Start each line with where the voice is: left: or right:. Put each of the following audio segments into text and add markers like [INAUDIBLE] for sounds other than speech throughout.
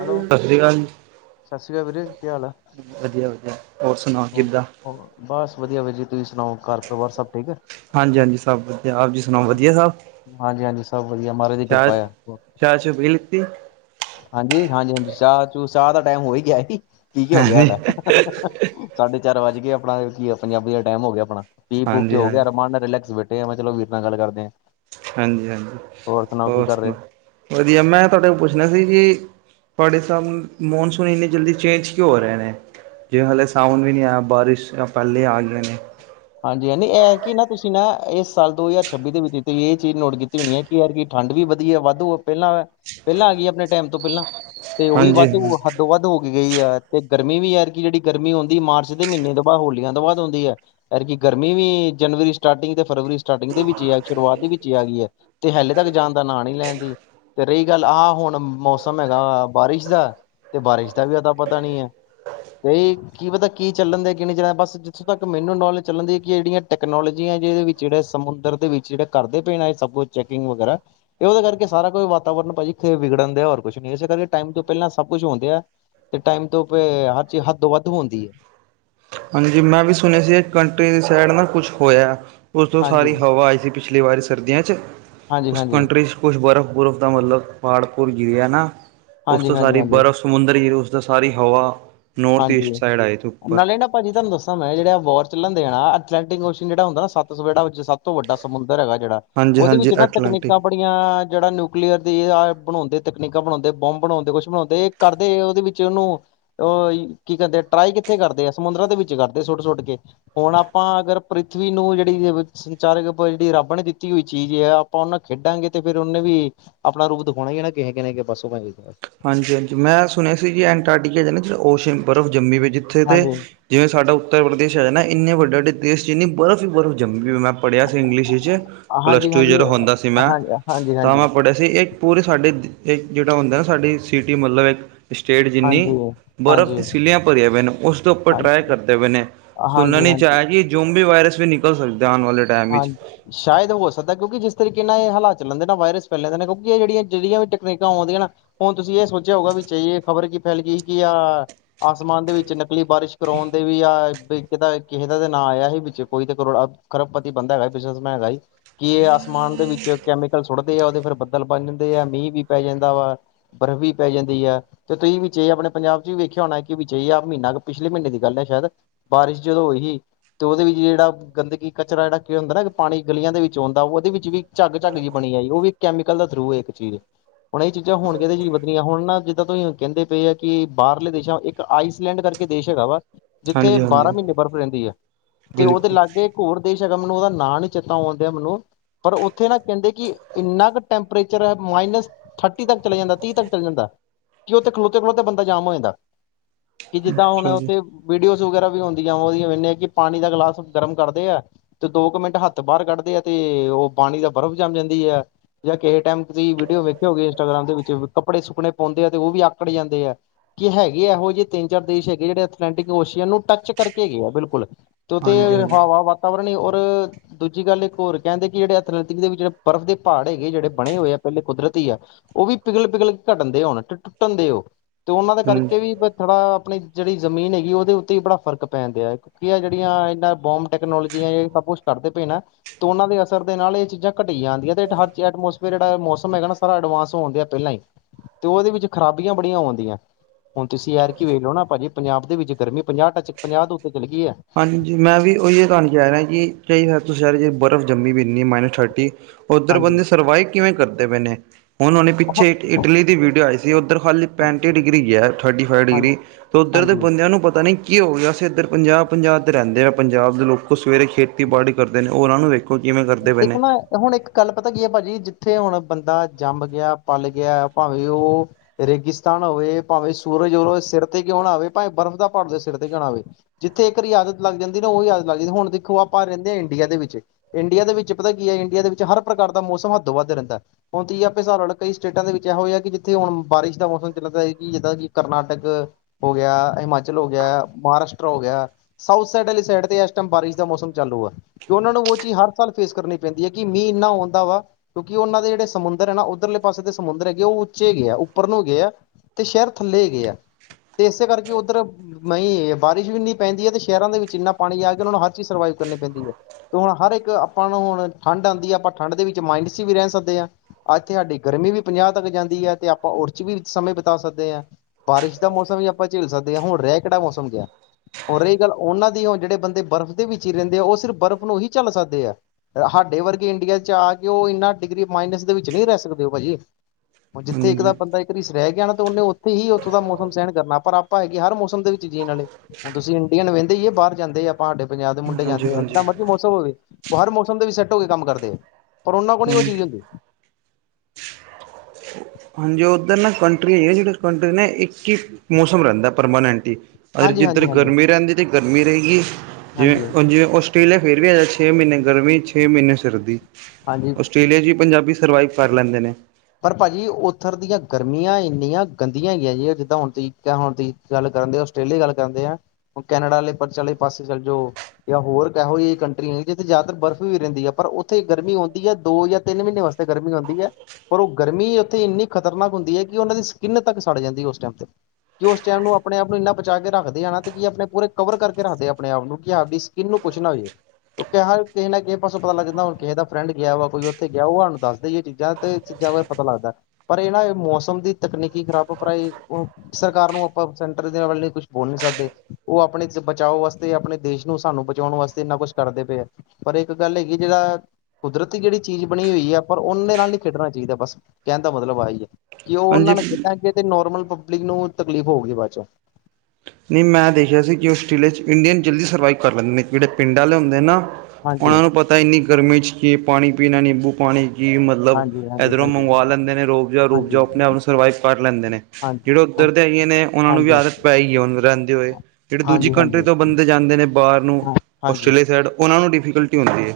left: Hello
right: ਸ੍ਰੀ ਅਕਾਲ ਜੀ
left: ਸਤਿ ਸ਼੍ਰੀ ਅਕਾਲ ਵੀਰੇ ਕੀ ਹਾਲ ਹੈ
right: ਵਧੀਆ- ਵਧੀਆ ਹੋਰ ਸੁਣਾਓ ਕਿੱਦਾਂ
left: ਬਸ ਵਧੀਆ ਵਧੀਆ ਜੀ ਤੁਸੀਂ ਸੁਣਾਓ ਘਰ ਪਰਿਵਾਰ ਸਭ ਠੀਕ ਹੈ।
right: ਹਾਂਜੀ- ਹਾਂਜੀ ਸਭ- ਆਪ ਜੀ ਸੁਣਾਓ ਵਧੀਆ ਸਭ
left: ਹਾਂਜੀ- ਹਾਂਜੀ ਸਭ ਵਧੀਆ ਮਹਾਰਾਜ ਦੀ
right: ਚਾਹ
left: ਕਿਰਪਾ ਆ।
right: ਚਾਹ ਚੂ ਪੀ ਲਿਤੀ-
left: ਹਾਂਜੀ- ਹਾਂਜੀ- ਹਾਂਜੀ ਚਾਹ ਚੂ ਚਾਹ ਦਾ ਟਾਈਮ ਹੋ ਹੀ ਗਿਆ ਸੀ ਠੀਕ ਹੋ ਗਿਆ
right: ਹਾਂਜੀ
left: ਹੋਣਾ ਸਾਢੇ ਚਾਰ ਵੱਜ ਕੇ ਆਪਣਾ ਕੀ ਆ ਪੰਜਾਬੀ ਦਾ ਟਾਈਮ ਹੋ ਗਿਆ ਆਪਣਾ- ਪੀ ਪੂ ਕੇ
right: ਹਾਂਜੀ
left: ਹੋ ਗਿਆ
right: ਹਾਂਜੀ
left: ਰਾਮ ਨਾਲ ਰਿਲੈਕਸ ਬੈਠੇ ਆ ਮੈ ਚਲੋ ਵੀਰ ਨਾਲ ਗੱਲ ਕਰਦੇ ਹਾਂ।
right: ਹਾਂਜੀ- ਹਾਂਜੀ ਹੋਰ
left: ਰਹੇ
right: ਸੁਣਾਓ ਵਧੀਆ ਮੈ ਤੁਹਾਡੇ ਕੋਲ ਪੁੱਛਣਾ ਸੀ ਜੀ- ਤੁਹਾਡੇ ਹਿਸਾਬ ਮੌਨਸਨ ਇਨੇ ਜਲਦੀ ਚੇਜ ਕਿਓ ਹੋ ਰਹੇ ਨੇ- ਜਿਵੇਂ ਹਾਲੇ ਸਾਵਣ ਵੀ ਨਹੀ ਆਇਆ ਬਾਰਿਸ਼ ਪਹਿਲੇ ਆ ਗਈਆਂ ਨੇ-
left: ਹਾਂਜੀ- ਹਾਂਜੀ ਇਹ ਕਿ ਨਾ ਤੁਸੀਂ ਨਾ ਇਸ ਸਾਲ ਦੋ ਹਜ਼ਾਰ ਛੱਬੀ ਦੇ ਵਿਚ ਇਹ ਚੀਜ ਨੋਟ ਕੀਤੀ ਹੋਣੀ ਹੈ। ਕੀ ਯਾਰ ਕਿ ਠੰਡ ਵੀ ਵਧੀਆ ਵਾਧੂ ਪਹਿਲਾਂ- ਪਹਿਲਾਂ ਆ ਗਈ ਆਪਣੇ ਟਾਈਮ ਤੋ ਪਹਿਲਾਂ- ਤੇ ਉਹ ਵੀ
right: ਹਾਂਜੀ
left: ਵੱਧ ਹੱਦੋ ਵੱਧ ਹੋ- ਗਈ ਯਾਰ ਗਰਮੀ ਵੀ ਯਾਰ ਕਿ ਜਿਹੜੀ ਗਰਮੀ ਆਉਦੀ ਮਾਰਚ ਦੇ ਮਹੀਨੇ ਤੋ ਬਾਅਦ ਹੋਲੀਆਂ ਤੋ ਬਾਅਦ ਆਉਦੀ ਹੈ। ਐਤਕੀ ਗਰਮੀ ਵੀ ਜਨਵਰੀ ਸਟਾਰਟਿੰਗ ਤੇ ਫਰਵਰੀ ਸਟਾਰਟਿੰਗ ਦੇ ਵਿਚ ਹੀ ਆ ਸ਼ੁਰੂਆਤ ਦੇ ਵਿਚ ਹੀ ਆ ਗਈ ਐ। ਤੇ ਹਲੇ ਤੱਕ ਜਾਨ ਦਾ ਨਾ ਨੀ ਲੈਦੀ- ਤੇ ਰਹੀ ਗੱਲ ਆਹ ਹੁਣ ਮੌਸਮ ਹੈਗਾ ਬਾਰਿਸ਼ ਦਾ- ਤੇ ਬਾਰਿਸ਼ ਦਾ ਵੀ ਅਤਾ ਪਤਾ ਨੀ ਹੈ। ਗਈ ਕੀ ਪਤਾ ਕੀ ਚੱਲਣ ਦੇ ਕਿ ਚੱਲ ਬਸ ਜਿੱਥੋਂ ਤੱਕ ਮੈਨੂੰ ਨੌਲੇਜ- ਚੱਲਣ ਦੀ ਕਿ ਜਿਹੜੀਆਂ ਟੈਕਨੋਲੋਜੀਆਂ ਵਿਚ ਜਿਹੜਾ ਸਮੁੰਦਰ ਦੇ ਵਿਚ ਜਿਹੜੇ ਕਰਦੇ ਪਏ ਸਭ ਕੁਛ ਚੈਕਿੰਗ ਵਗੈਰਾ- ਇਹ ਉਹਦੇ ਕਰਕੇ ਸਾਰਾ ਕੋਈ ਵਾਤਾਵਰਨ ਭਾਜੀ ਵਿਗੜਨ ਦਾ ਹੋਰ ਕੁਛ ਨੀ ਇਸ ਕਰਕੇ ਟਾਈਮ ਤੋ ਪਹਿਲਾ ਸਭ ਕੁਛ ਹੁਣ ਦੀਆ ਤੇ ਟਾਈਮ ਤੋਂ ਫਿਰ ਹਰ ਚੀਜ ਹੱਦ ਤੋ ਵਧ ਹੁੰਦੀ ਹੈ।
right: ਹਾਂਜੀ ਜੀ ਮੈ ਵੀ ਸੁਣਿਆ ਸੀ ਇਹ ਕੰਟਰੀ ਦੀ ਸਾਈਡ ਨਾ ਕੁਛ ਹੋਇਆ ਉਸ ਤੋ
left: ਹਾਂਜੀ
right: ਸਾਰੀ ਹਵਾ ਆਈ ਸੀ। ਪਿਛਲੀ ਵਾਰੀ ਸਰਦੀਆਂ 'ਚ
left: ਹਾਂਜੀ
right: ਉਸ
left: ਹਾਂਜੀ
right: ਕੰਟਰੀ 'ਚ- ਕੁਛ ਬਰਫ਼ ਬੁਰਫ਼ ਦਾ ਮਤਲਬ ਪਾੜ ਪੁੜ ਗਿਰਿਆ ਨਾ ਉਸ
left: ਹਾਂਜੀ
right: ਤੋਂ
left: ਹਾਂਜੀ
right: ਸਾਰੀ
left: ਹਾਂਜੀ
right: ਬਰਫ਼- ਸਮੁੰਦਰੀ [UNINTELLIGIBLE] ਸਾਰੀ ਹਵਾ ਨੌਰਥ ਈਸਟ
left: ਹਾਂਜੀ
right: ਸਾਈਡ ਆਏ ਤੇ ਉਪਰ-
left: ਨਾਲੇ ਨਾ ਭਾਜੀ ਤੁਹਾਨੂੰ ਦੱਸ ਮੈ ਜਿਹੜਾ ਵਰ ਚੱਲਣਦਾ ਆ ਅਟਲਟਕਓਸ਼ਨ ਜਿਹੜਾ ਹੁੰਦਾ ਸਬ ਸਮੂਦਰ ਵੜਾ ਵਿਚ ਸਭ ਤੋ ਵਡਾ ਸਮੁੰਦਰ ਹੈਗਾ ਜਿਹੜਾ
right: ਹਾਂਜੀ
left: ਉਹਦੇ
right: ਹਾਂਜੀ
left: ਵਿੱਚ ਨਾ
right: ਐਟਲਾਂਟਿਕ
left: ਤਕਨੀਕਾਂ ਬਟ- ਆਪੀਆਂ ਜਿਹੜਾ ਨਿਊਕਲੀਅਰ ਦੀ ਆ ਬਣਾਉਦੇ ਤਕਨੀਕਾਂ ਬਣਾਉਦੇ ਬੰਬ ਬਣਾਉਦੇ ਕੁਛ ਬਣਾਉਦੇ- ਕਰਦੇ ਉਹਦੇ ਵਿਚ ਉਹਨੂੰ ਅ- ਕੀ ਕਰਦੇ ਟਰਾਈ ਕਿਥੇ ਕਰਦੇ ਆ ਸਮੁੰਦਰਾਂ ਦੇ ਵਿਚ ਕਰਦੇ ਸੁੱਟ- ਸੁੱਟ ਕੇ- ਹੁਣ ਆਪਾ ਅਗਰ ਪ੍ਰਿਥਵੀ ਨੂੰ ਜਿਹੜੀ- ਚਾਰਕ ਜਿਹੜੀ ਰੱਬ ਨੇ ਦਿਤੀ ਹੋਈ ਚੀਜ ਹੈ। ਆਪਾ ਉਹਨਾ ਖੇਡਾਂਗੇ ਤੇ ਫਿਰ ਉਹਨੇ ਵੀ- ਆਪਣਾ ਰੂਪ ਦਿਖਾਉਣਾ ਹੀ ਹੈ। ਕਹਿ ਕਹਿ ਕੇ ਬਸੋ ਭਾਜੀ
right: ਹਾਂਜੀ- ਹਾਂਜੀ ਮੈ ਸੁਣਿਆ ਸੀ ਜੀ ਐਂਟਾਰਟੀਕ ਜਾਂ ਨਾ ਓ ਸੈਂਪਰ ਜੰਮੀ ਵੀ ਜਿਥੇ ਦੇ
left: ਹਾਂਜੀ
right: - ਜਿਵੇਂ ਸਾਡੇ ਉੱਤੇ [UNINTELLIGIBLE] ਇੰਨੇ ਵਡੇ ਵਡੇ ਦੇਸ਼ ਇੰਨੀ ਬਰਫ਼ ਬਰਫ ਜਮੀ ਹੋਈ ਮੈਂ - ਪੜਿਆ ਸੀ ਇੰਗਲਿਸ਼ ਵਿਚ ਪਲੱਸ
left: ਹਾਂਜੀ
right: ਟੂ
left: ਹਾਂਜੀ
right: ਜਦੋਂ ਹੁੰਦਾ ਸੀ ਮੈ
left: ਹਾਂਜੀ ਹਾਂਜੀ
right: ਤਾਂ
left: ਹਾਂਜੀ
right: ਮੈ ਪੜਿਆ ਸੀ ਇੱਕ - ਪੂਰੇ ਸਾਡੇ ਇਕ ਜਿਹੜਾ ਹੁੰਦਾ ਨਾ ਸਾਡੀ ਸਿਟੀ ਮਤਲਬ ਇੱਕ - ਸਟੇਟ ਜਿਨੀ
left: ਹਾਂਜੀ,
right: ਬਰਫ਼
left: ਹਾਂਜੀ,
right: ਦੀ ਸਿਲੀਆਂ ਭਰੀਆਂ ਪੇਇਆ ਨੇ ਉਸਦੇ ਉਪਰ
left: ਹਾਂਜੀ,
right: ਟਰਾਈ ਕਰਦੇ ਪਏ ਨੇ- ਸੁਣਨਾ
left: ਹਾਂਜੀ,
right: ਨਹੀ
left: ਹਾਂਜੀ।
right: ਚਾਹੇ ਕਿ ਜੋਮਬੀ ਵਾਇਰਸ ਵੀ ਨਿਕਲ ਸਕਦੇ ਆਉਣ ਵਾਲੇ- ਟਾਈਮ
left: ਹਾਂ।
right: ਵਿੱਚ
left: ਸ਼ਾਇਦ ਹੋ ਸਕਦਾ ਕਿਉਂਕਿ ਜਿਸ ਤਰੀਕੇ ਨਾਲ ਇਹ ਹਾਲਾਤ 'ਚ ਲੈਦੇ ਨਾ ਵਾਇਰਸ ਫੈਲੈਦੇ ਨੇ ਕਿਉਂਕਿ ਇਹ ਜਿਹੜੀਆਂ- ਜਿਹੜੀਆਂ ਵੀ ਤਕਨੀਕਾਂ ਆਉਦੀਆਂ ਨਾ- ਹੁਣ ਤੁਸੀ ਇਹ ਸੋਚਿਆ ਹੋਊਗਾ ਵੀ ਚੈਈਐ ਖਬਰ ਕੀ ਫੈਲ ਗਈ ਕਿ ਆਹ ਆਸਮਾਨ ਦੇ ਵਿਚਲ ਨਕਲੀ ਬਾਰਿਸ਼ ਕਰਾਉਣ ਦੇ ਵੀ ਆ ਬੀ ਇਕ ਦਾ ਕਿਸੇ ਦਾ ਤੇ ਨਾਂ ਆਇਆ ਸੀ ਬਿਚ ਕੋਈ ਤੇ ਕਰੋੜਾ ਆ ਖਰਬ ਪਤ ਇਕ ਬੰਦਾ ਹੈਗਾ ਬਿਜਨਸ ਮੈਨ ਹੈਗਾ ਈ। ਕੀ ਆਸਮਾਨ ਦੇ ਵਿਚ ਕੈਮੀਕਲ ਸੁੱਟਦੇ ਆ ਉਹਦੇ ਫਿਰ ਬੱਦਲ ਬਣ ਜਾਦੇ ਆ ਮੀਂਹ ਵੀ ਪੈ ਜਾਦਾ ਵਾ- ਬਰਫ਼ ਵੀ ਪੈ ਜਾਦੀ ਆ। ਤੇ ਤੁਸੀਂ ਵਿਚੇ ਆਪਣੇ ਪੰਜਾਬ ਚ ਵੀ ਵੇਖਿਆ ਹੋਣਾ ਕਿ ਵਿਚੇ ਆਹ ਮਹੀਨਾ ਪਿਛਲੇ ਮਹੀਨੇ ਦੀ ਗੱਲ ਐ ਸ਼ਾਇਦ। ਬਾਰਿਸ਼ ਜਦੋਂ ਹੋਏ ਗੀ ਤੇ ਉਹਦੇ ਵਿੱਚ ਜਿਹੜਾ ਗੰਦਗੀ ਕ ਇਸ ਤਰਾ ਕਿ ਹੁੰਦਾ ਨਾ ਪਾਣੀ ਗਲੀਆਂ ਦੇ ਵਿੱਚ ਆਉਦਾ ਉਹਦੇ ਵਿੱਚ ਵੀ ਝੱਗ -ਝੱਗ ਜੀ ਬਣੀ ਆਈ। ਉਹ ਵੀ ਕੈਮੀਕਲ ਦਾ ਥਰੂ ਐ ਇੱਕ ਚੀਜ਼। ਹੁਣ ਇਹ ਚੀਜ਼ਾਂ ਹੋਣਗੀਆਂ ਜੀ ਵਧੀਆ ਹੁਣ ਨਾ ਜਿੱਦਾਂ ਤੁਸੀਂ ਕਹਿੰਦੇ ਪਏ ਆ ਕਿ ਬਾਹਰਲੇ ਦੇਸ਼ਾਂ ਆਈਸਲੈਂਡ ਕਰਕੇ ਦੇਸ਼ ਹੈਗਾ ਵਾ ਜਿੱਥੇ ਬਾਰਾਂ
right: ਹਾਂਜੀ-ਹਾਂਜੀ
left: ਮਹੀਨੇ ਬਰਫ਼ ਰਹਿੰਦੀ ਐ, ਤੇ ਉਹਦੇ
right: ਬਿਲਕੁਲ
left: ਲਾਗੇ ਇੱਕ ਹੋਰ ਇਕ ਸੈਕਿੰਡ ਮੈਨੂੰ ਉਹਦਾ ਨਾਂ ਨੀ ਚੇਤਾ ਆਉਂਦਿਆ ਮੈਨੂੰ ਪਰ ਉੱਥੇ ਨਾ ਕਹਿੰਦੇ ਕੀ ਇੰਨਾ ਕੁ ਟੈਂਪਰੇਚਰ ਮਾਈਨਸ ਥਰਟੀ ਤੱਕ ਚਲੇ ਜਾਂਦਾ ਤੀਹ ਤੱਕ ਚਲੇ ਜਾਂਦਾ, ਕਿ ਓੱਥੇ ਖਲੋਤੇ-ਖਲੋਤੇ ਬੰਦਾ ਜਾਮ ਹੋ ਜਾਂਦਾ। ਕਿ ਜਿੱਦਾਂ ਹੁਣ
right: ਅੱਛਾ ਜੀ
left: ਉੱਥੇ ਵੀਡੀਓਜ਼ ਵਗੈਰਾ ਵੀ ਹੁੰਦੀ ਆ ਉਹੀ ਓ ਹੁੰਦੀ ਆ ਕਿ ਪਾਣੀ ਦਾ ਗਿਲਾਸ ਗਰਮ ਕਰਦੇ ਐ। ਤੇ ਦੋ ਕੁ ਮਿੰਟ ਹੱਥ ਬਾਹਰ ਕੱਢਦੇ ਆ ਤੇ ਉਹ ਪਾਣੀ ਦਾ ਬਰਫ਼ ਜਮ ਜਾਂਦੀ ਐ। ਜਾਂ ਕਿਸੇ ਟਾਈਮ ਤੁਸੀਂ ਵੀਡੀਓ ਵੇਖਿਓਗੇ ਇੰਸਟਾਗ੍ਰਾਮ ਦੇ ਵਿੱਚ ਕੱਪੜੇ ਸੁੱਕਨਣੇ ਪਾਉਂਦੇ ਆ ਤੇ ਉਹ ਵੀ ਆਕੜ ਜਾਂਦੇ ਐ। ਕਿ ਹੈਗੇ ਇਹੋ ਜਿਹੇ ਤਿੰਨ-ਚਾਰ ਦੇਸ਼ ਹੈਗੇ ਜਿਹੜੇ ਅਥਲੈਂਟਿਕ ਓਸ਼ੀਅਨ ਨੂੰ ਟੱਚ ਕਰਕੇ ਗਏ ਆ ਬਿਲਕੁਲ। ਤੇ ਉਥੇ
right: ਹਾਂਜੀ-ਹਾਂਜੀ
left: ਹਵਾ ਵਾਤਾਵਰਨ ਈ ਔਰ ਦੂਜੀ ਗੱਲ ਇੱਕ ਹੋਰ ਕਹਿੰਦੇ ਕਿ ਜਿਹੜੇ ਅਥਰੈਟਿਕ ਦੇ ਵਿੱਚ ਜਿਹੜੇ ਬਰਫ਼ ਦੇ ਪਹਾੜ ਹੈਗੇ ਜਿਹੜੇ ਬਣੇ ਹੋਏ ਆ ਪਹਿਲੇ ਕੁਦਰਤੀ ਆ। ਉਹ ਵੀ ਪਿਘਲ -ਪਿਘਲ ਘਟਣਦੇ ਹੁਣ ਟੁੱਟਣ ਦੇ ਉਹ, ਤੇ ਉਹਨਾਂ ਦਾ ਕਰਕੇ ਵੀ ਥੋੜਾ ਆਪਣੀ ਜਿਹੜੀ ਜ਼ਮੀਨ ਹੈਗੀ ਉਹਦੇ ਉੱਤੇ ਹੀ ਬੜਾ ਫ਼ਰਕ ਪੈਂਦੇ ਆ ਕਿਉਂਕਿ ਆ ਜਿਹੜੀਆਂ ਇਨਾ ਬੋਬ ਟੈਕ ਟੈਕਨੋਲੋਜੀ ਨਾਲ ਏ ਸਭ ਕੁਛ ਕਰਦੇ ਪਏ ਨਾ। ਤੇ ਉਹਨਾਂ ਦੇ ਅਸਰ ਦੇ ਨਾਲ ਇਹ ਚੀਜ਼ਾਂ ਘਟੀ ਜਾਂਦੀਆਂ ਤੇ ਆਹ ਐਟਮੋਸਫੇਅਰ ਜਿਹੜਾ ਮੌਸਮ ਹੈਗਾ ਨਾ ਸਾਰਾ ਐਡਵਾਂਸ ਹੋਣਦੇ ਆ ਪਹਿਲਾਂ ਈ। ਤੇ ਉਹਦੇ ਵਿੱਚ ਖ਼ਰਾਬੀਆਂ ਬੜੀਆਂ ਆਉਂਦੀਆ ਐ। ਹੁਣ ਤੁਸੀਂ ਐਦ ਕੀ ਵੇਖ ਲਓ ਨਾ ਭਾਜੀ ਪੰਜਾਬ ਦੇ ਵਿੱਚ ਗਰਮੀ ਪੰਜਾਹ ਟੱਚ ਪੰਜਾਹ ਦੇ ਉੱਤੇ ਚਲੀ ਗਈ ਐ।
right: ਹਾਂਜੀ ਮੈਂ ਵੀ ਉਹੀ ਤੁਹਾਣੂ ਕਹਿ ਰਿਹਾ ਕਿ ਕਈ ਵਾਰ ਸ਼ਹਿਰ ' ਬਰਫ਼ ਜੰਮੀ ਵੀ ਇੰਨੀ ਮਾਈਨਸ ਥਰਟੀ, ਉੱਧਰ
left: ਹਾਂਜੀ
right: ਬੰਦੇ ਸਰਵਾਇਵ ਕਿਵੇਂ ਕਰਦੇ ਪਏ ਨੇ? ਹੁਣ-ਹੁਣੇ ਪਿੱਛੇ ਇਟਲੀ ਦੀ ਵੀਡੀਓ ਆਈ ਸੀ ਉੱਧਰ ਖਾਲੀ ਪੈਂਤੀ ਡਿਗਰੀ ਗਿਆ-ਥਰਟੀ ਫਾਈਵ
left: ਹਾਂਜੀ
right: ਡਿਗਰੀ ਤੇ ਉੱਧਰ ਦੇ
left: ਹਾਂਜੀ
right: ਬੰਦਿਆਂ ਨੂੰ ਪਤਾ ਨੀ ਕੀ ਹੋ ਗਿਆ ਅਸੀਂ ਇੱਧਰ ਪੰਜਾ-ਪੰਜਾ ਰਹਿੰਦੇ ਆ ਪੰਜਾਬ ਦੇ ਲੋਕ ਸਵੇਰੇ ਖੇਤੀਬਾੜੀ ਕਰਦੇ ਨੇ ਉਹਨਾਂ ਨੂੰ ਵੇਖ ਓ ਕਿਵੇਂ ਕਰਦੇ ਪਏ
left: ਇੱਕ
right: ਨੇ।
left: ਨਾ ਹੁਣ ਇੱਕ ਗੱਲ ਪਤਾ ਕੀ ਆ ਭਾਜੀ ਜਿੱਥੇ ਹੁਣ ਬੰਦਾ ਜੰਮ ਗਿਆ, ਪਲ ਗਿਆ ਭਾਵੇਂ ਉਹ ਰੇਗਿਸਤਾਨ ਹੋਵੇ ਭਾਵੇਂ ਸੂਰਜ ਸਿਰ ਤੇ ਕਿਉਂ ਨਾ ਆਵੇ ਭਾਵੇਂ ਬਰਫ਼ ਦਾ ਪਾੜ ਜਾ ਸਿਰ ਤੇ ਕਿਉਂ ਨਾ ਹੋਵੇ। ਜਿੱਥੇ ਇੱਕ ਦੀ ਆਦਤ ਲੱਗ ਜਾਂਦੀ ਨਾ ਉਹੀ ਆਦਤ ਲੱਗ ਜਾਂਦੀ ਹੁਣ ਦੇਖੋ ਆਪਾਂ ਰਹਿੰਦੇ ਹਾਂ ਇੰਡੀਆ ਦੇ ਵਿੱਚ ਇੰਡੀਆ ਦੇ ਵਿੱਚ ਪਤਾ ਕੀ ਏ ਇੰਡੀਆ ਦੇ ਵਿੱਚ ਹਰ ਪ੍ਰਕਾਰ ਦਾ ਮੌਸਮ ਹੱਦੋ ਵੱਧ ਰਹਿੰਦਾ ਐ। ਹੁਣ ਤੁਸੀਂ ਆਪੇ ਹਿਸਾਬ ਲਾਲੋ ਕਈ ਸਟੇਟਾਂ ਦੇ ਵਿੱਚ ਇਹੋ ਜਿਹੀਆਂ ਕਿ ਜਿੱਥੇ ਹੁਣ ਬਾਰਿਸ਼ ਦਾ ਮੌਸਮ ਚੱਲ ਪਿਆ ਜੀ, ਕੀ ਜਿੱਦਾਂ ਕੀ ਕਰਨਾਟਕ ਹੋ ਗਿਆ, ਹਿਮਾਚਲ ਹੋ ਗਿਆ, ਮਹਾਰਾਸ਼ਟਰ ਹੋ ਗਿਆ। ਸਾਊਥ ਸਾਈਡ ਵਾਲੀ ਸਾਈਡ ਤੇ ਇਸ ਟਾਈਮ ਬਾਰਿਸ਼ ਦਾ ਮੌਸਮ ਚਾਲੂ ਆ। ਕਿ ਉਹਨਾਂ ਨੂੰ ਕੁਛ ਕਿ ਹਰ ਸਾਲ ਫੇਸ ਕਰਨੀ ਪੈਂਦੀ ਏ, ਕੀ ਮੀਂਹ ਇੰਨਾ ਆਉਂਦਾ ਵਾ ਕਿਉਂਕਿ ਉਹਨਾਂ ਦੇ ਜਿਹੜੇ ਸਮੁੰਦਰ ਐ ਨਾ ਉੱਧਰਲੇ ਪਾਸੇ ਦੇ ਸਮੁੰਦਰ ਹੈਗੇ ਆ ਉਹ ਉੱਚੇ ਹੈਗੇ ਆ ਉੱਪਰ ਨੂੰ ਗਏ ਆ। ਤੇ ਸ਼ਹਿਰ ਥੱਲੇ ਹੈਗੇ ਆ, ਤੇ ਇਸੇ ਕਰਕੇ ਉੱਧਰ ਨਈ ਬਾਰਿਸ਼ ਵੀ ਇਨੀ ਪੈਂਦੀ ਹੈ ਤੇ ਸ਼ਹਿਰਾਂ ਦੇ ਵਿੱਚ ਇੰਨਾ ਪਾਣੀ ਆ ਕੇ ਉਹਨਾਂ ਨੂੰ ਹਰ ਚੀਜ਼ ਸਰਵਾਈਵ ਕਰਨੀ ਪੈਂਦੀ ਐ। ਤੇ ਹੁਣ ਹਰ ਇੱਕ ਆਪਾਂ ਨੂੰ ਹੁਣ ਠੰਢ ਆਉਂਦੀ ਆ ਆਪਾਂ ਠੰਢ ਦੇ ਵਿੱਚ ਮਾਈਨਸ ਵੀ ਰਹਿ ਸਕਦੇ ਆ। ਐੱਥੇ ਹਾਡੀ ਗਰਮੀ ਵੀ ਪੰਜਾਹ ਤੱਕ ਜਾਂਦੀ ਏ ਤੇ ਆਪਾਂ ਉੜ ਚ ਵੀ ਸਮੇਂ ਬਿਤਾ ਸਕਦੇ ਆ। ਬਾਰਿਸ਼ ਦਾ ਮੌਸਮ ਵੀ ਆਪਾਂ ਝੇਲ ਸਕਦੇ ਆ, ਹੁਣ ਰਹਿ ਕੇੜ੍ਹਾ ਮੌਸਮ ਗਿਆ। ਔਰ ਰਹੀ ਗੱਲ ਉਹਨਾਂ ਦੀ, ਹੁਨ ਜੇੜੇ ਬੰਦੇ ਬਰਫ਼ ਦੇ ਵਿੱਚ ਹੀ ਰਹਿੰਦੇ ਆ, ਉਹ ਸਿਰਫ ਬਰਫ਼ ਨੂੰ ਹੀ ਚੱਲ ਸਕ ਹਾਡੇ ਵਰਗੇ ਇੰਡੀਆ ਚ ਆ ਕੇ, ਓ ਇਨਾ ਡਿਗਰੀ ਮਾਈਨਸ ਦੇ ਵਿੱਚ ਨਹੀਂ ਰਹਿ ਸਕਦੇ ਉਹ ਭਾਜੀ। ਹੁਣ ਜਿੱਥੇ ਇੱਕ ਤਾਂ
right: ਹਾਂਜੀ
left: ਬੰਦਾ ਇੱਕ ਰੀਸ ਰਹਿ ਗਿਆ ਨਾ ਤੇ ਉਹਨੇ ਉੱਥੇ ਹੀ ਉੱਥੋਂ ਦਾ ਮੌਸਮ ਸਹਿਣ ਕਰਨਾ ਪਰ ਆਪ ਆਪਾਂ ਹੈਗੇ ਹਰ ਮੌਸਮ ਦੇ ਵਿੱਚ ਜੀਨ ਆਲੇ, ਹੁਣ ਤੁਸੀਂ ਇੰਡੀਅਨ ਵੇਂਨਦੇ ਹੀ ਏ ਬਾਹਰ ਜਾਂਦੇ ਆ। ਤੁਹਾਡੇ ਪੰਜਾਬ ਦੇ ਮੁੰਡੇ
right: ਹਾਂਜੀ
left: ਜਾਂਦੇ ਆ,
right: ਹਾਂਜੀ
left: ਜਿੱਦਾਂ ਮਰਜ਼ੀ ਮੌਸਮ ਹੋਵੇ। ਉਹ ਹਰ ਮੌਸਮ ਦੇ ਵਿੱਚ ਸੈੱਟ ਹੋ ਕੇ ਕੰਮ ਕਰਦੇ ਏ, ਪਰ ਉਹਨਾਂ ਕੋਲ ਉਹ
right: ਹਾਂਜੀ
left: ਚੀਜ਼ ਹੁੰਦੀ।
right: ਹਾਂਜੀ, ਉੱਧਰ ਨਾ ਕੰਟਰੀ ਏ, ਜਿਹੜੀ ਕੰਟਰੀ ਨੇ ਇੱਕ ਹੀ ਮੌਸਮ ਰਹਿੰਦਾ ਪਰਮਾਨੈਂਟਲੀ।
left: ਹਾਂਜੀ-ਹਾਂਜੀ,
right: ਜਿੱਧਰ
left: ਹਾਂਜੀ,
right: ਗਰਮੀ ਰਹਿੰਦੀ ਤੇ ਗਰਮੀ ਰਹੇਗੀ, ਜਿਵੇਂ
left: ਹਾਂਜੀ, ਹਾਂਜੀ
right: -ਜਿਵੇਂ ਉਸ ਆਸਟ੍ਰੇਲੀਆ ਫੇਰ ਵੀ ਹੈਗਾ, ਛੇ ਮੀਨੇ ਗਰਮੀ, ਛੇ ਮੀਨੇ ਸਰਦੀ।
left: ਹਾਂਜੀ
right: ਆਸਟ੍ਰੇਲੀਆ ਚ ਵੀ ਪੰਜਾਬੀ ਸਰਵਾਈਵ ਕਰ ਲੈਂਦੇ ਨੇ।
left: ਪਰ ਭਾਜੀ ਓਥਰ ਦੀਆਂ ਗਰਮੀਆਂ ਇੰਨੀਆਂ ਗੰਦੀਆਂ ਹੈਗੀਆਂ ਜੇ, ਜਿੱਦਾਂ ਹੁਣ ਤੁਹੀ, ਕਿਹਾ ਤੁਹੀ। ਗੱਲ ਕਰਦੇ ਆ, ਆਸਟ੍ਰੇਲੀਆ ਗੱਲ ਕਰਦੇ ਆ, ਹੁਣ ਕੈਨੇਡਾ ਆਲੇ ਚੱਲੇ ਪਾਸੇ ਚੱਲ ਜੌ ਜਾਂ ਹੋਰ ਕਿਹੋ ਜੀ ਕੰਟਰੀਆਂ ਜਿੱਥੇ ਜਾਦਾਤਰ ਬਰਫ਼ ਵੀ ਰੈਂਦੀ ਆ, ਪਰ ਉਥੇ ਗਰਮੀ ਔਂਦੀ ਆ ਦੋ ਜਾਂ ਤਿੰਨ ਮੀਨੇ ਵਾਸ ਤੇ ਗਰਮੀ ਔਂਦੀ ਆ। ਪਰ ਓ ਗਰਮੀ ਉੱਥੇ ਇੰਨੀ ਖਤਰਨਾਕ ਹੁੰਦੀ ਆ ਕਿ ਓਨਾਂ ਦੀ ਸਕਿੰਨ ਤੱਕ ਸੜ ਜਾਂਦੀ ਓਸ ਟੈਮ ਤੇ। ਕੀ ਓਸ ਟੈਮ ਨੂੰ ਆਪਣੇ ਆਪ ਨੂੰ ਇੰਨਾ ਬਚਾ ਕੇ ਰੱਖਦੇ ਆ ਨਾ ਤੇ ਕੀ ਆਪਣੇ ਪੂਰੇ ਕਵਰ ਕਰਕੇ ਰੱਖਦੇ ਆਪਣੇ ਆਪ ਨੂੰ ਕੀ ਆਪਦੀ ਸਕਿਨ ਨੂੰ ਕੁੱਛ ਨਾ ਹੋਜੇ। ਓ ਕੈਹਾ, ਕਿਹੇ ਨਾ ਕਿਹੇ ਪਾਸੋਂ ਪਤਾ ਲੱਗ ਜਾਂਦਾ ਹੁਣ ਕਿਸੇ ਦਾ ਫਰੈਂਡ ਗਿਆ ਵਾ ਕੋਈ ਉੱਥੇ ਗਿਆ ਓਨੂੰ ਦੱਸ ਦਾ ਈ ਏ ਚੀਜ਼ਾਂ ਤੇ ਚੀਜ਼ਾਂ ਪਤਾ ਬਾਰੇ ਲੱਗਦਾ, ਪਰ ਏਹ ਨਾ ਮੌਸਮ ਦੀ ਤਕਨੀਕੀ ਖ਼ਰਾਬ ਓਪਰਾ ਏ ਸਰਕਾਰ ਨੂੰ ਆਪਾਂ ਸੈਂਟਰ ਦੇ ਵੱਲੇ ਕੁੱਛ ਬੋਲ ਨੀ ਸਕਦੇ। ਓ ਆਪਣੇ ਬਚਾਓ ਵਾਸਤੇ, ਆਪਣੇ ਦੇਸ਼ ਨੂੰ ਸਾਨੂੰ ਬਚਾਣ ਵਾਸਤੇ, ਏਨਾ ਕੁਛ ਕਰਦੇ ਪਏ ਐ। ਪਰ ਇੱਕ ਗੱਲ ਹੈਗੀ ਜੇੜਾ, ਕੁਦਰਤੀ ਜੇੜੀ ਚੀਜ਼ ਬਣੀ ਹੋਈ ਐ ਪਰ ਓਨੇ ਨਾਲ ਈ ਖੇਡਣਾ ਚਾਈਦਾ ਬਸ। ਕੈਣ ਦਾ ਮਤਲਬ ਆਈ ਆ ਕੀ ਓ ਨੇ
right: ਹਾਂਜੀ
left: ਖੇਤਾਂ 'ਚ ਤੇ ਨੋਰਮਲ ਪਬਲਿਕ ਨੂੰ ਤਕਲੀਫ਼ ਹੋਊਗੀ ਬਾਦ 'ਚ।
right: ਨਈ ਮੈਂ ਦੇਖਿਆ ਸੀ ਕੀ ਆਸਟ੍ਰੇਲੀਆ ਚ ਇੰਡੀਅਨ ਜਲਦੀ ਸਰਵਾਈਵ ਕਰ ਲੈਂਦੇ ਨੇ, ਜੇੜੇ ਪਿੰਡ ਆਲੇ ਹੁੰਦੇ ਨਾ
left: ਹਾਂਜੀ,
right: ਉਨਾਂ ਨੂੰ ਪਤਾ ਇੰਨੀ ਗਰਮੀ ਚ ਕੀ ਪਾਣੀ ਪੀਣਾ, ਨਿੰਬੂ ਪਾਣੀ। ਕੀ ਮਤਲਬ
left: ਹਾਂਜੀ, ਹਾਂਜੀ, ਹਾਂਜੀ,
right: ਇਧਰੋਂ
left: ਹਾਂਜੀ,
right: ਮੰਗਵਾ ਲੈਂਦੇ ਨੇ, ਰੋਬਜਾ
left: ਹਾਂਜੀ,
right: ਰੂਬਜਾ ਆਪਣੇ ਆਪ ਨੂੰ ਸਰਵਾਈਵ ਕਰ ਲੈਂਦੇ ਨੇ।
left: ਹਾਂਜੀ।
right: ਜੇੜ੍ਹੇ
left: ਹਾਂਜੀ,
right: ਉੱਧਰ ਦੇ ਹੈਗੇ ਨੇ, ਓਨਾ ਨੂੰ ਵੀ
left: ਹਾਂਜੀ,
right: ਆਦਤ ਪੈਗੀ ਹੁਣ ਦੇ ਹੋਏ,
left: ਹਾਂ
right: ਜੇੜੇ ਦੂਜੀ ਕੰਟਰੀ ਤੋਂ ਬੰਦੇ ਜਾਂਦੇ ਨੇ ਬਾਰ ਨੂੰ
left: ਹਾਂਜੀ,
right: ਆਸਟ੍ਰੇਲੀਆ ਸੈਡ ਉਨਾਂ ਨੂੰ ਡਿਫੀਕਲਟੀ ਹੁੰਦੀ ਐ।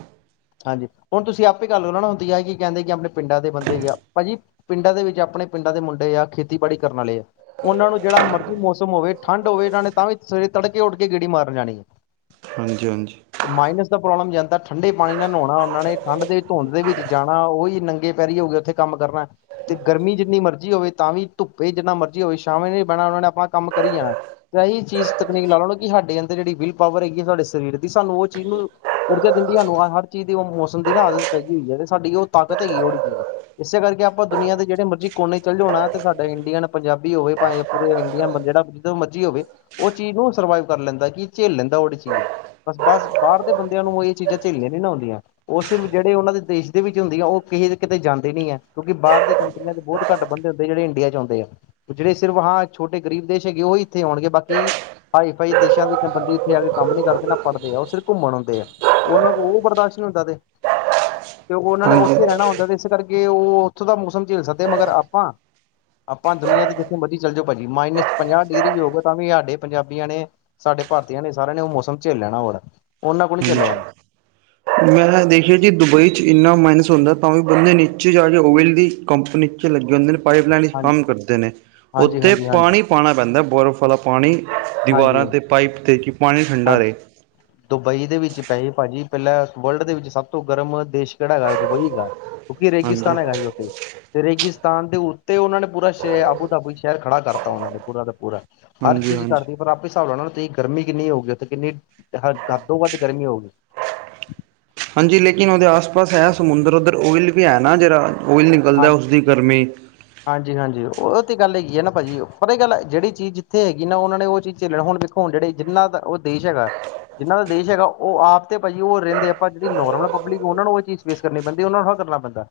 left: ਹਾਂਜੀ, ਹੁਣ ਤੁਸੀਂ ਆਪੇ ਗੱਲ ਓਨਾ ਨਾ ਹੁੰਦੀ ਆ ਕੀ ਕੈਂਦੇ ਕੀ ਆਪਣੇ ਪਿੰਡਾਂ ਦੇ ਬੰਦੇ ਹੈਗੇ ਆ। ਭਾਜੀ ਪਿੰਡਾਂ ਦੇ ਵਿੱਚ, ਆਪਣੇ ਪਿੰਡਾਂ ਦੇ ਮੁੰਡੇ ਆ, ਖੇਤੀਬਾੜੀ ਕਰਨ ਆਲੇ। ਉਨਾਂ ਨੂੰ ਜੇੜਾ ਮਰਜ਼ੀ ਮੌਸਮ ਹੋਵੇ, ਠੰਡ ਹੋਵੇ, ਏਨਾਂ ਨੇ ਤਾਂ ਵੀ ਸਵੇਰੇ ਤੜਕੇ ਉੱਠ ਕੇ ਗੇੜੀ ਮਾਰਨ ਜਾਣੀ।
right: ਹਾਂਜੀ, ਹਾਂਜੀ।
left: ਮਾਈਨਸ ਦਾ ਪ੍ਰੋਬਲਮ ਜਾਂਦਾ ਠੰਡੇ ਪਾਣੀ ਨਾ ਨੋਨਾ ਉਨਾਂ ਨੇ, ਠੰਡ ਦੇ ਧੁੰਦ ਦੇ ਵਿੱਚ ਜਾਣਾ, ਓਈ ਨੰਗੇ ਪੈਰੀ ਹੋ ਗਏ ਉੱਥੇ ਕੰਮ ਕਰਨੈ। ਤੇ ਗਰਮੀ ਜਿੰਨੀ ਮਰਜ਼ੀ ਹੋਵੇ ਤਾਂ ਵੀ ਧੁੱਪੇ ਜਿੰਨਾ ਮਰਜ਼ੀ ਹੋਵੇ, ਸ਼ਾਮੇ ਨੀ ਬੈਣਾ ਉਨਾਂ ਨੇ, ਆਪਣਾ ਕੰਮ ਕਰੀ ਜਾਣਾ। ਤੇ ਇਹੀ ਚੀਸ ਤਕਨੀਕ ਲਾ ਲਓ ਕਿ ਸਾਡੇ ਅੰਦਰ ਜੇੜੀ ਵਿਲ ਪਾਵਰ ਹੈਗੀ ਐ ਸਾਡੇ ਸਰੀਰ ਸਾਨੂੰ ਓ ਚੀਜ਼ ਨੂੰ, ਊਰਜਾ ਦਿੰਦੀ ਹਾਨੂੰ ਆ ਚੀਜ ਦੀ ਓ ਮੌਸਮ ਦੀ ਨਾ ਆਦਤ ਪੈਗੀ ਹੋਈ ਆ ਤੇ ਸਾਡੀ ਓ ਤਾਕਤ ਹੈਗੀ ਉੜੀ ਚੀਜ਼। ਇਸੇ ਕਰਕੇ ਆਪਾਂ ਦੁਨੀਆਂ ਦੇ ਜੇੜ੍ਹੇ ਮਰਜ਼ੀ ਕੋਨੇ ਚੱਲ ਜੋ ਨਾ ਤੇ ਸਾਡਾ ਇੰਡੀਅਨ ਪੰਜਾਬੀ ਹੋਵੇ ਭਾਏ ਪੂਰੇ ਇੰਡੀਅਨ ਬੰ ਜੇੜਾ ਜਦੋਂ ਮਰਜ਼ੀ ਹੋਵੇ, ਓ ਚੀਜ਼ ਨੂੰ ਸਰਵਾਈਵ ਕਰ ਲੈਂਦਾ, ਕੀ ਝਿਲ ਲੈਂਦਾ ਓ ਚੀਜ਼। ਬਸ, ਬਸ ਬਾਰ ਦੇ ਬੰਦਿਆਂ ਨੂੰ ਏ ਚੀਜ਼ਾਂ ਝੇਲੀਆਂ ਨੀ ਨਾ ਔਦੀਆਂ। ਓ ਸਿਰਫ ਜੇੜੇ ਉਨਾਂ ਦੇ ਦੇਸ਼ ਦੇ ਵਿੱਚ ਹੁੰਦੀ ਆ ਓ ਕਿਤੇ ਜਾਂਦੇ ਨੀ ਐ ਕਿਉਂਕੀ ਬਾਰ ਦੇ ਕਟੰਰੀਯਾ ਦੇ ਬੋਤ ਘਟ ਬੰਦੇ ਹੁੰਦੇ ਜੇੜੇ ਇੰਡੀਆ ਚ ਔਂਦੇ ਆ। ਜੇੜ੍ਹੇ ਸਿਰਫ ਹਾਂ ਛੋਟੇ ਗਰੀਬ ਦੇਸ਼ ਹੈਗੇ ਓ ਈ ਇੱਥੇ ਓਣਗੇ ਬਾਕੀ ਹਾਈ ਫਾਈ ਦੇਸ਼ਾਂ ਦੀ ਇੱਕ ਬੰਦੇ ਇੱਥੇ ਆ ਕੇ ਕੰਮ ਨੀ ਕਰਦੇ ਨਾ ਪੜ੍ਹਦੇ ਆ ਓ ਸਿਰਫ ਘੁੰਮਣ ਔਂਦੇ ਆ ਉਨਾਂ ਓ ਬਰਦਾਸ਼ਤ ਨੀ ਹੁੰਦਾ ਤੇ ਤੇ ਓਨਾਂ ਨੇ
right: ਹਾਂਜੀ
left: ਉੱਥੇ ਰੈਣਾ ਹੁੰਦਾ ਤੇ ਇਸ ਕਰਕੇ ਓ ਉੱਥੋ ਦਾ ਮੌਸਮ ਝੈਲ ਸਕਦੇ ਮਗਰ ਆਪਾਂ ਆਪਾਂ ਦੁਨੀਆਂ ਦੇ ਜਿੱਥੇ ਮਰਜ਼ੀ ਚੱਲੇ ਜਾਓ ਪਾਅਜੀ ਮਾਈਨਸ ਪੰਜਾਹ ਡਿਗਰੀ ਵੀ ਹੋਵੇ ਤਾਂ ਵੀ ਹਾਡੇ ਪੰਜਾਬੀਆਂ ਨੇ ਸਾਡੇ ਭਾਰਤੀਆਂ ਨੇ ਸਾਰਿਆਂ ਨੇ ਓ ਮੌਸਮ ਝੈਲ ਲੈਣਾ ਓ ਵਾਲਾ ਓਨਾਂ ਕੋਲ ਨੀ ਝਲਾਆ
right: ਹਾਂਜੀ
left: ਜਾਣਾ
right: ਮੈਂ ਦੇਖਿਆ ਜੀ ਦੁਬਈ ਚ ਇੰਨਾ ਮਾਈਨਸ ਹੁੰਦਾ ਤਾਂ ਵੀ ਬੰਦੇ ਨੀਚੇ ਜਾ ਕੇ ਓਵਲ ਦੀ ਕੰਪਨੀ ਲੱਗੇ ਹੁੰਦੇ ਨੇ ਪਾਈਪ ਲਾਈਨ ਵਿੱਚ
left: ਹਾਂ
right: ਕੰਮ ਕਰਦੇ ਨੇ
left: ਹਾਂਜੀ
right: ਉੱਥੇ
left: ਹਾਂਜੀ ਹਾਂਜੀ
right: ਪਾਣੀ ਪਾਣਾ ਪੈਂਦਾ ਬਰਫ਼ ਆਲਾ ਪਾਨੀ
left: ਹਾਂਜੀ
right: ਦੀਵਾਰਾਂ ਤੇ ਪਾਈਪ ਤੇ ਕੀ ਪਾਨੀ ਠੰਡਾ
left: ਹਾਂ
right: ਰਏ
left: ਦੁਬਈ ਦੇ ਵਿੱਚ ਪੈਹੇ ਭਾਜੀ ਪੈਲਾਂ ਵਰਲਡ ਦੇ ਵਿੱਚ ਸਭ ਤੋਂ ਗਰਮ ਦੇਸ਼ ਕੇੜਾ ਹੈਗਾ ਦੁਬਈ ਏਗਾ ਕਿਉਕੀ
right: ਹਾਂਜੀ
left: ਰੇਗਿਸਤਾਨ ਹੈਗਾ ਜੀ ਓਥੇ ਤੇ ਰੇਗਿਸਤਾਨ ਦੇ ਉੱਤੇ ਉਨਾਂ ਨੇ ਪੂਰਾ ਸ਼ੇ ਆਬੂ ਦਾਬੂ ਸ਼ੈਰ ਖੜਾ ਕਰਤਾ ਉਨਾਂ ਨੇ ਪੂਰਾ ਦਾ ਪੂਰਾ ਹਰ
right: ਹਾਂਜੀ
left: ਚੀਜ਼
right: ਹਾਂਜੀ
left: ਕਰਦੀ ਪਰ ਆਪੇ ਸਾਬ ਲਾ ਲੋ ਨਹੀਂ ਤੁਸੀਂ ਗਰਮੀ ਕਿੰਨੀ ਹੋ ਗਈ ਉਥੇ ਕਿੰਨੀ ਹੱਦ ਤੋ ਵੱਧ ਗਰਮੀ ਹੋ ਗਈ
right: ਹਾਂਜੀ ਲੇਕਿਨ ਉਹਦੇ ਆਸ ਪਾਸ ਹੈ ਸਮੁੰਦਰ ਉਧਰ ਓਇਲ ਵੀ ਹੈ ਨਾ ਜਿਹੜਾ ਓਇਲ ਨਿਕਲਦਾ ਉਸਦੀ ਗਰਮੀ
left: ਹਾਂਜੀ ਹਾਂਜੀ ਉਹ ਤੇ ਗੱਲ ਹੈਗੀ ਨਾ ਪਾਜੀ ਪਤਾ ਕੀ ਗੱਲ ਏ ਜਿਹੜੀ ਚੀਜ਼ ਜਿੱਥੇ ਹੈਗੀ ਨਾ ਉਹਨਾਂ ਨੇ ਉਹ ਚੀਜ਼ ਚੱਲਣ ਹੁਣ ਹੁਣ ਜਿਹੜੇ ਜਿੰਨਾ ਦਾ ਉਹ ਦੇਸ਼ ਹੈਗਾ ਜਿਹਨਾਂ ਦਾ ਦੇਸ਼ ਹੈਗਾ ਉਹ ਆਪ ਤੇ ਭਾਜੀ ਉਹ ਰਹਿੰਦੇ ਆਪਾਂ ਜਿਹੜੀ ਨੋਰਮਲ ਪਬਲਿਕ ਉਹਨਾਂ ਨੂੰ ਉਹ ਚੀਜ਼ ਫੇਸ ਕਰਨੀ ਪੈਂਦੀ ਉਹਨਾਂ ਨੂੰ ਕਰਨਾ ਪੈਂਦਾ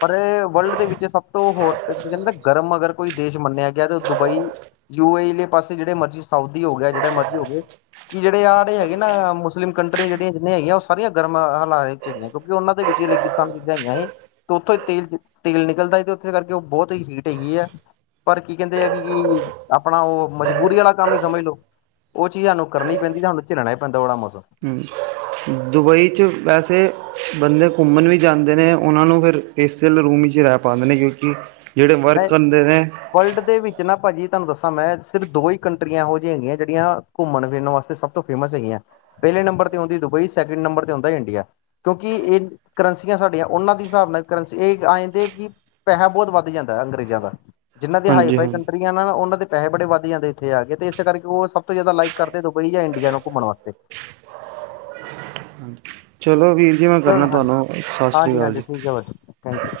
left: ਪਰ ਏ ਵਰਲਡ ਦੇ ਵਿੱਚ ਸਭ ਤੋਂ ਹੋਰ ਕਹਿੰਦੇ ਗਰਮ ਅਗਰ ਕੋਈ ਦੇਸ਼ ਮੰਨਿਆ ਗਿਆ ਤਾਂ ਦੁਬਈ ਯੂ ਏ ਇ ਨੇ ਪਾਸੇ ਜਿਹੜੇ ਮਰਜ਼ੀ ਸਾਊਦੀ ਹੋ ਗਏ ਜਿਹੜੇ ਮਰਜ਼ੀ ਹੋ ਗਏ ਕਿ ਜਿਹੜੇ ਆਹ ਹੈਗੇ ਨਾ ਮੁਸਲਿਮ ਕੰਟਰੀ ਜਿਹੜੀਆਂ ਜਿੰਨੀਆਂ ਹੈਗੀਆਂ ਉਹ ਸਾਰੀਆਂ ਗਰਮ ਹਲਾ ਕਿਉਂਕਿ ਉਹਨਾਂ ਦੇ ਵਿੱਚ ਰੇਗਿਸਤਾਨ ਚੀਜ਼ਾਂ ਹੈਗੀਆਂ ਨੇ ਤੇ ਉੱਥੋਂ ਹੀ ਤੇਲ- ਤੇਲ ਨਿਕਲਦਾ ਹੈ ਤੇ ਉੱਥੇ ਕਰਕੇ ਤੇ ਉਹ ਬਹੁਤ ਹੀ ਹੀਟ ਹੈਗੀ ਐ ਪਰ ਕੀ ਕਹਿੰਦੇ ਆ ਕਿ ਕੀ ਆਪਣਾ ਉਹ ਮਜਬੂਰੀ ਆਲਾ ਕੰਮ ਹੀ ਸਮਝ ਲੋ ਉਹ ਚੀਜ਼ ਹਾਨੂੰ ਕਰਨੀ ਪੈਂਦੀ ਸਾਨੂੰ ਝਲਣਾ ਪੈੰਦਾ ਉਹ ਆੜਾ ਮੌਸਮ
right: ਹੰ ਦੁਬਈ 'ਚ ਵੈਸੇ ਬੰਦੇ ਘੁੰਮਣ ਵੀ ਜਾਂਦੇ ਨੇ ਉਹਨਾਂ ਨੂੰ ਫਿਰ ਏ ਸੀ ਆਲੇ ਰੂਮ ਵਿੱਚ ਰਹਿ ਪਾਂਦੇ ਨੇ ਕਿਉਂਕਿ ਜਿਹੜੇ ਵਰਕ
left: ਨਹੀਂ
right: ਕਨਦੇ ਨੇ
left: ਵਰਲਡ ਦੇ ਵਿੱਚ ਨਾ ਪਾਜੀ ਤੁਹਾਨੂੰ ਦੱਸਾਂ ਮੈਂ ਸਿਰਫ ਦੋ ਹੀ ਕੰਟਰੀਆਂ ਇਹੋ ਜਿਹੀ ਹੈਗੀਆਂ ਜਿਹੜੀਆਂ ਘੁੰਮਣ ਫਿਰਨ ਵਾਸਤੇ ਸਭ ਤੋਂ ਫੇਮਸ ਹੈਗੀਆਂ ਪਹਿਲੇ ਨੰਬਰ ਤੇ ਆਉਂਦੀ ਦੁਬਈ ਸਕਿੰਡ ਨੰਬਰ ਤੇ ਆਉਦਾ ਇੰਡੀਆ ਕਿਉਂਕਿ ਇਹ ਕਰੰਸੀਆਂ ਸਾਡੀਆਂ ਉਹਨਾਂ ਦੇ ਸਾਬ ਨਾਲ ਕਰੰਸੀ ਇਹ ਆਏਂ ਦੇ ਕੀ ਪੈਹਾ ਬਹੁਤ ਵੱਧ ਜਾਂਦਾ ਅੰਗਰੇਜ਼ਾਂ ਦਾ ਜਿਹਨਾਂ ਦੀ
right: ਹਾਂਜੀ
left: ਹਾਈਫਾਈ
right: ਹਾਂ
left: ਕੰਟਰੀ ਉਹਨਾਂ ਪੈੇਹੇ ਬੜੇ ਵੱਧ ਜਾਂਦੇ ਇੱਥੇ ਆ ਕੇ ਤੇ ਇਸੇ ਕਰਕੇ ਉਹ ਸਭ ਤੋਂ ਜ਼ਿਆਦਾ ਲਾਈਕ ਕਰਦੇ ਦੁਬਈ ਜਾਂ ਇੰਡੀਆ ਨੂੰ ਘੁੰਮਣ ਵਾਸਤੇ
right: ਚਲੋ ਵੀਰ ਜੀ ਮੈਂ ਕਰਨਾ
left: ਚਲੋ ਹਾਂਜੀ
right: ਤੁਹਾਨੂੰ ਸਤਿ ਸ੍ਰੀ
left: ਹਾਂਜੀ
right: ਅਕਾਲ
left: ਹਾਂਜੀ
right: ਜੀ
left: ਠੀਕ ਹੈ ਭਾਜੀ ਥੈਂਕ ਯੂ